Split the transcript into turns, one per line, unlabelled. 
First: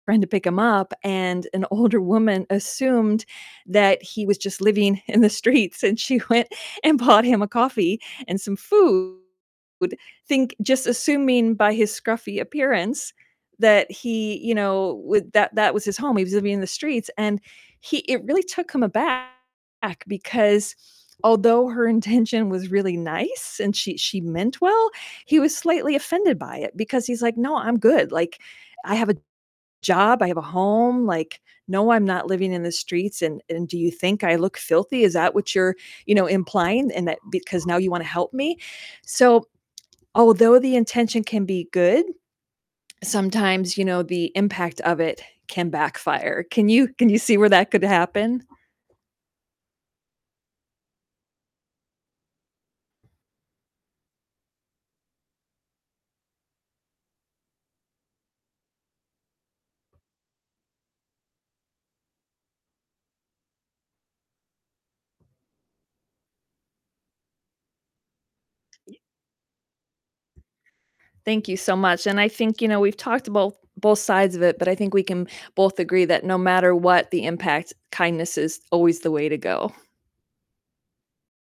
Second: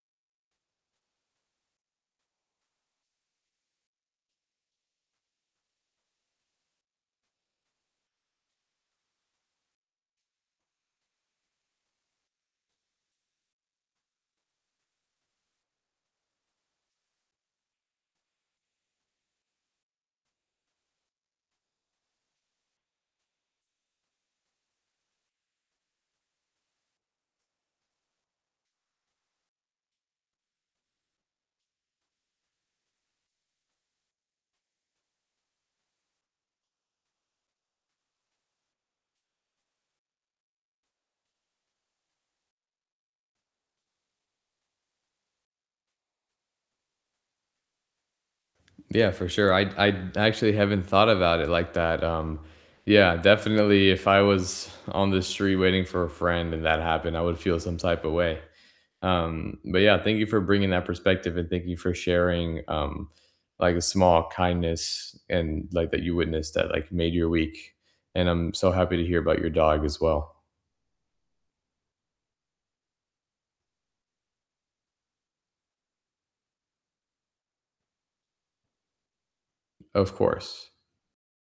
friend to pick him up and an older woman assumed that he was just living in the streets, and she went and bought him a coffee and some food, think just assuming by his scruffy appearance that he, you know, w that that was his home, he was living in the streets, and he it really took him aback because although her intention was really nice and she she meant well, he was slightly offended by it because he's like, "No, I'm good, like, I have a job, I have a home, like, no, I'm not living in the streets, and and do you think I look filthy? Is that what you're, you know, implying in that because now you wanna help me?" So although the intention can be good, sometimes, you know, the impact of it can backfire. Can you can you see where that could happen?
Yeah, for sure. I I actually haven't thought about it like that, um, yeah, definitely if I was on the street waiting for a friend and that happened, I would feel some type of way. Um, but yeah, thank you for bringing that perspective, and thank you for sharing, um, like, a small kindness and, like that you witnessed that, like, made your week. And I'm so happy to hear about your dog as well.
Thank you so much, and I think, you know, we've talked abolt both sides of it, but I think we can both agree that no matter what the impact, kindness is always the way to go
Of course.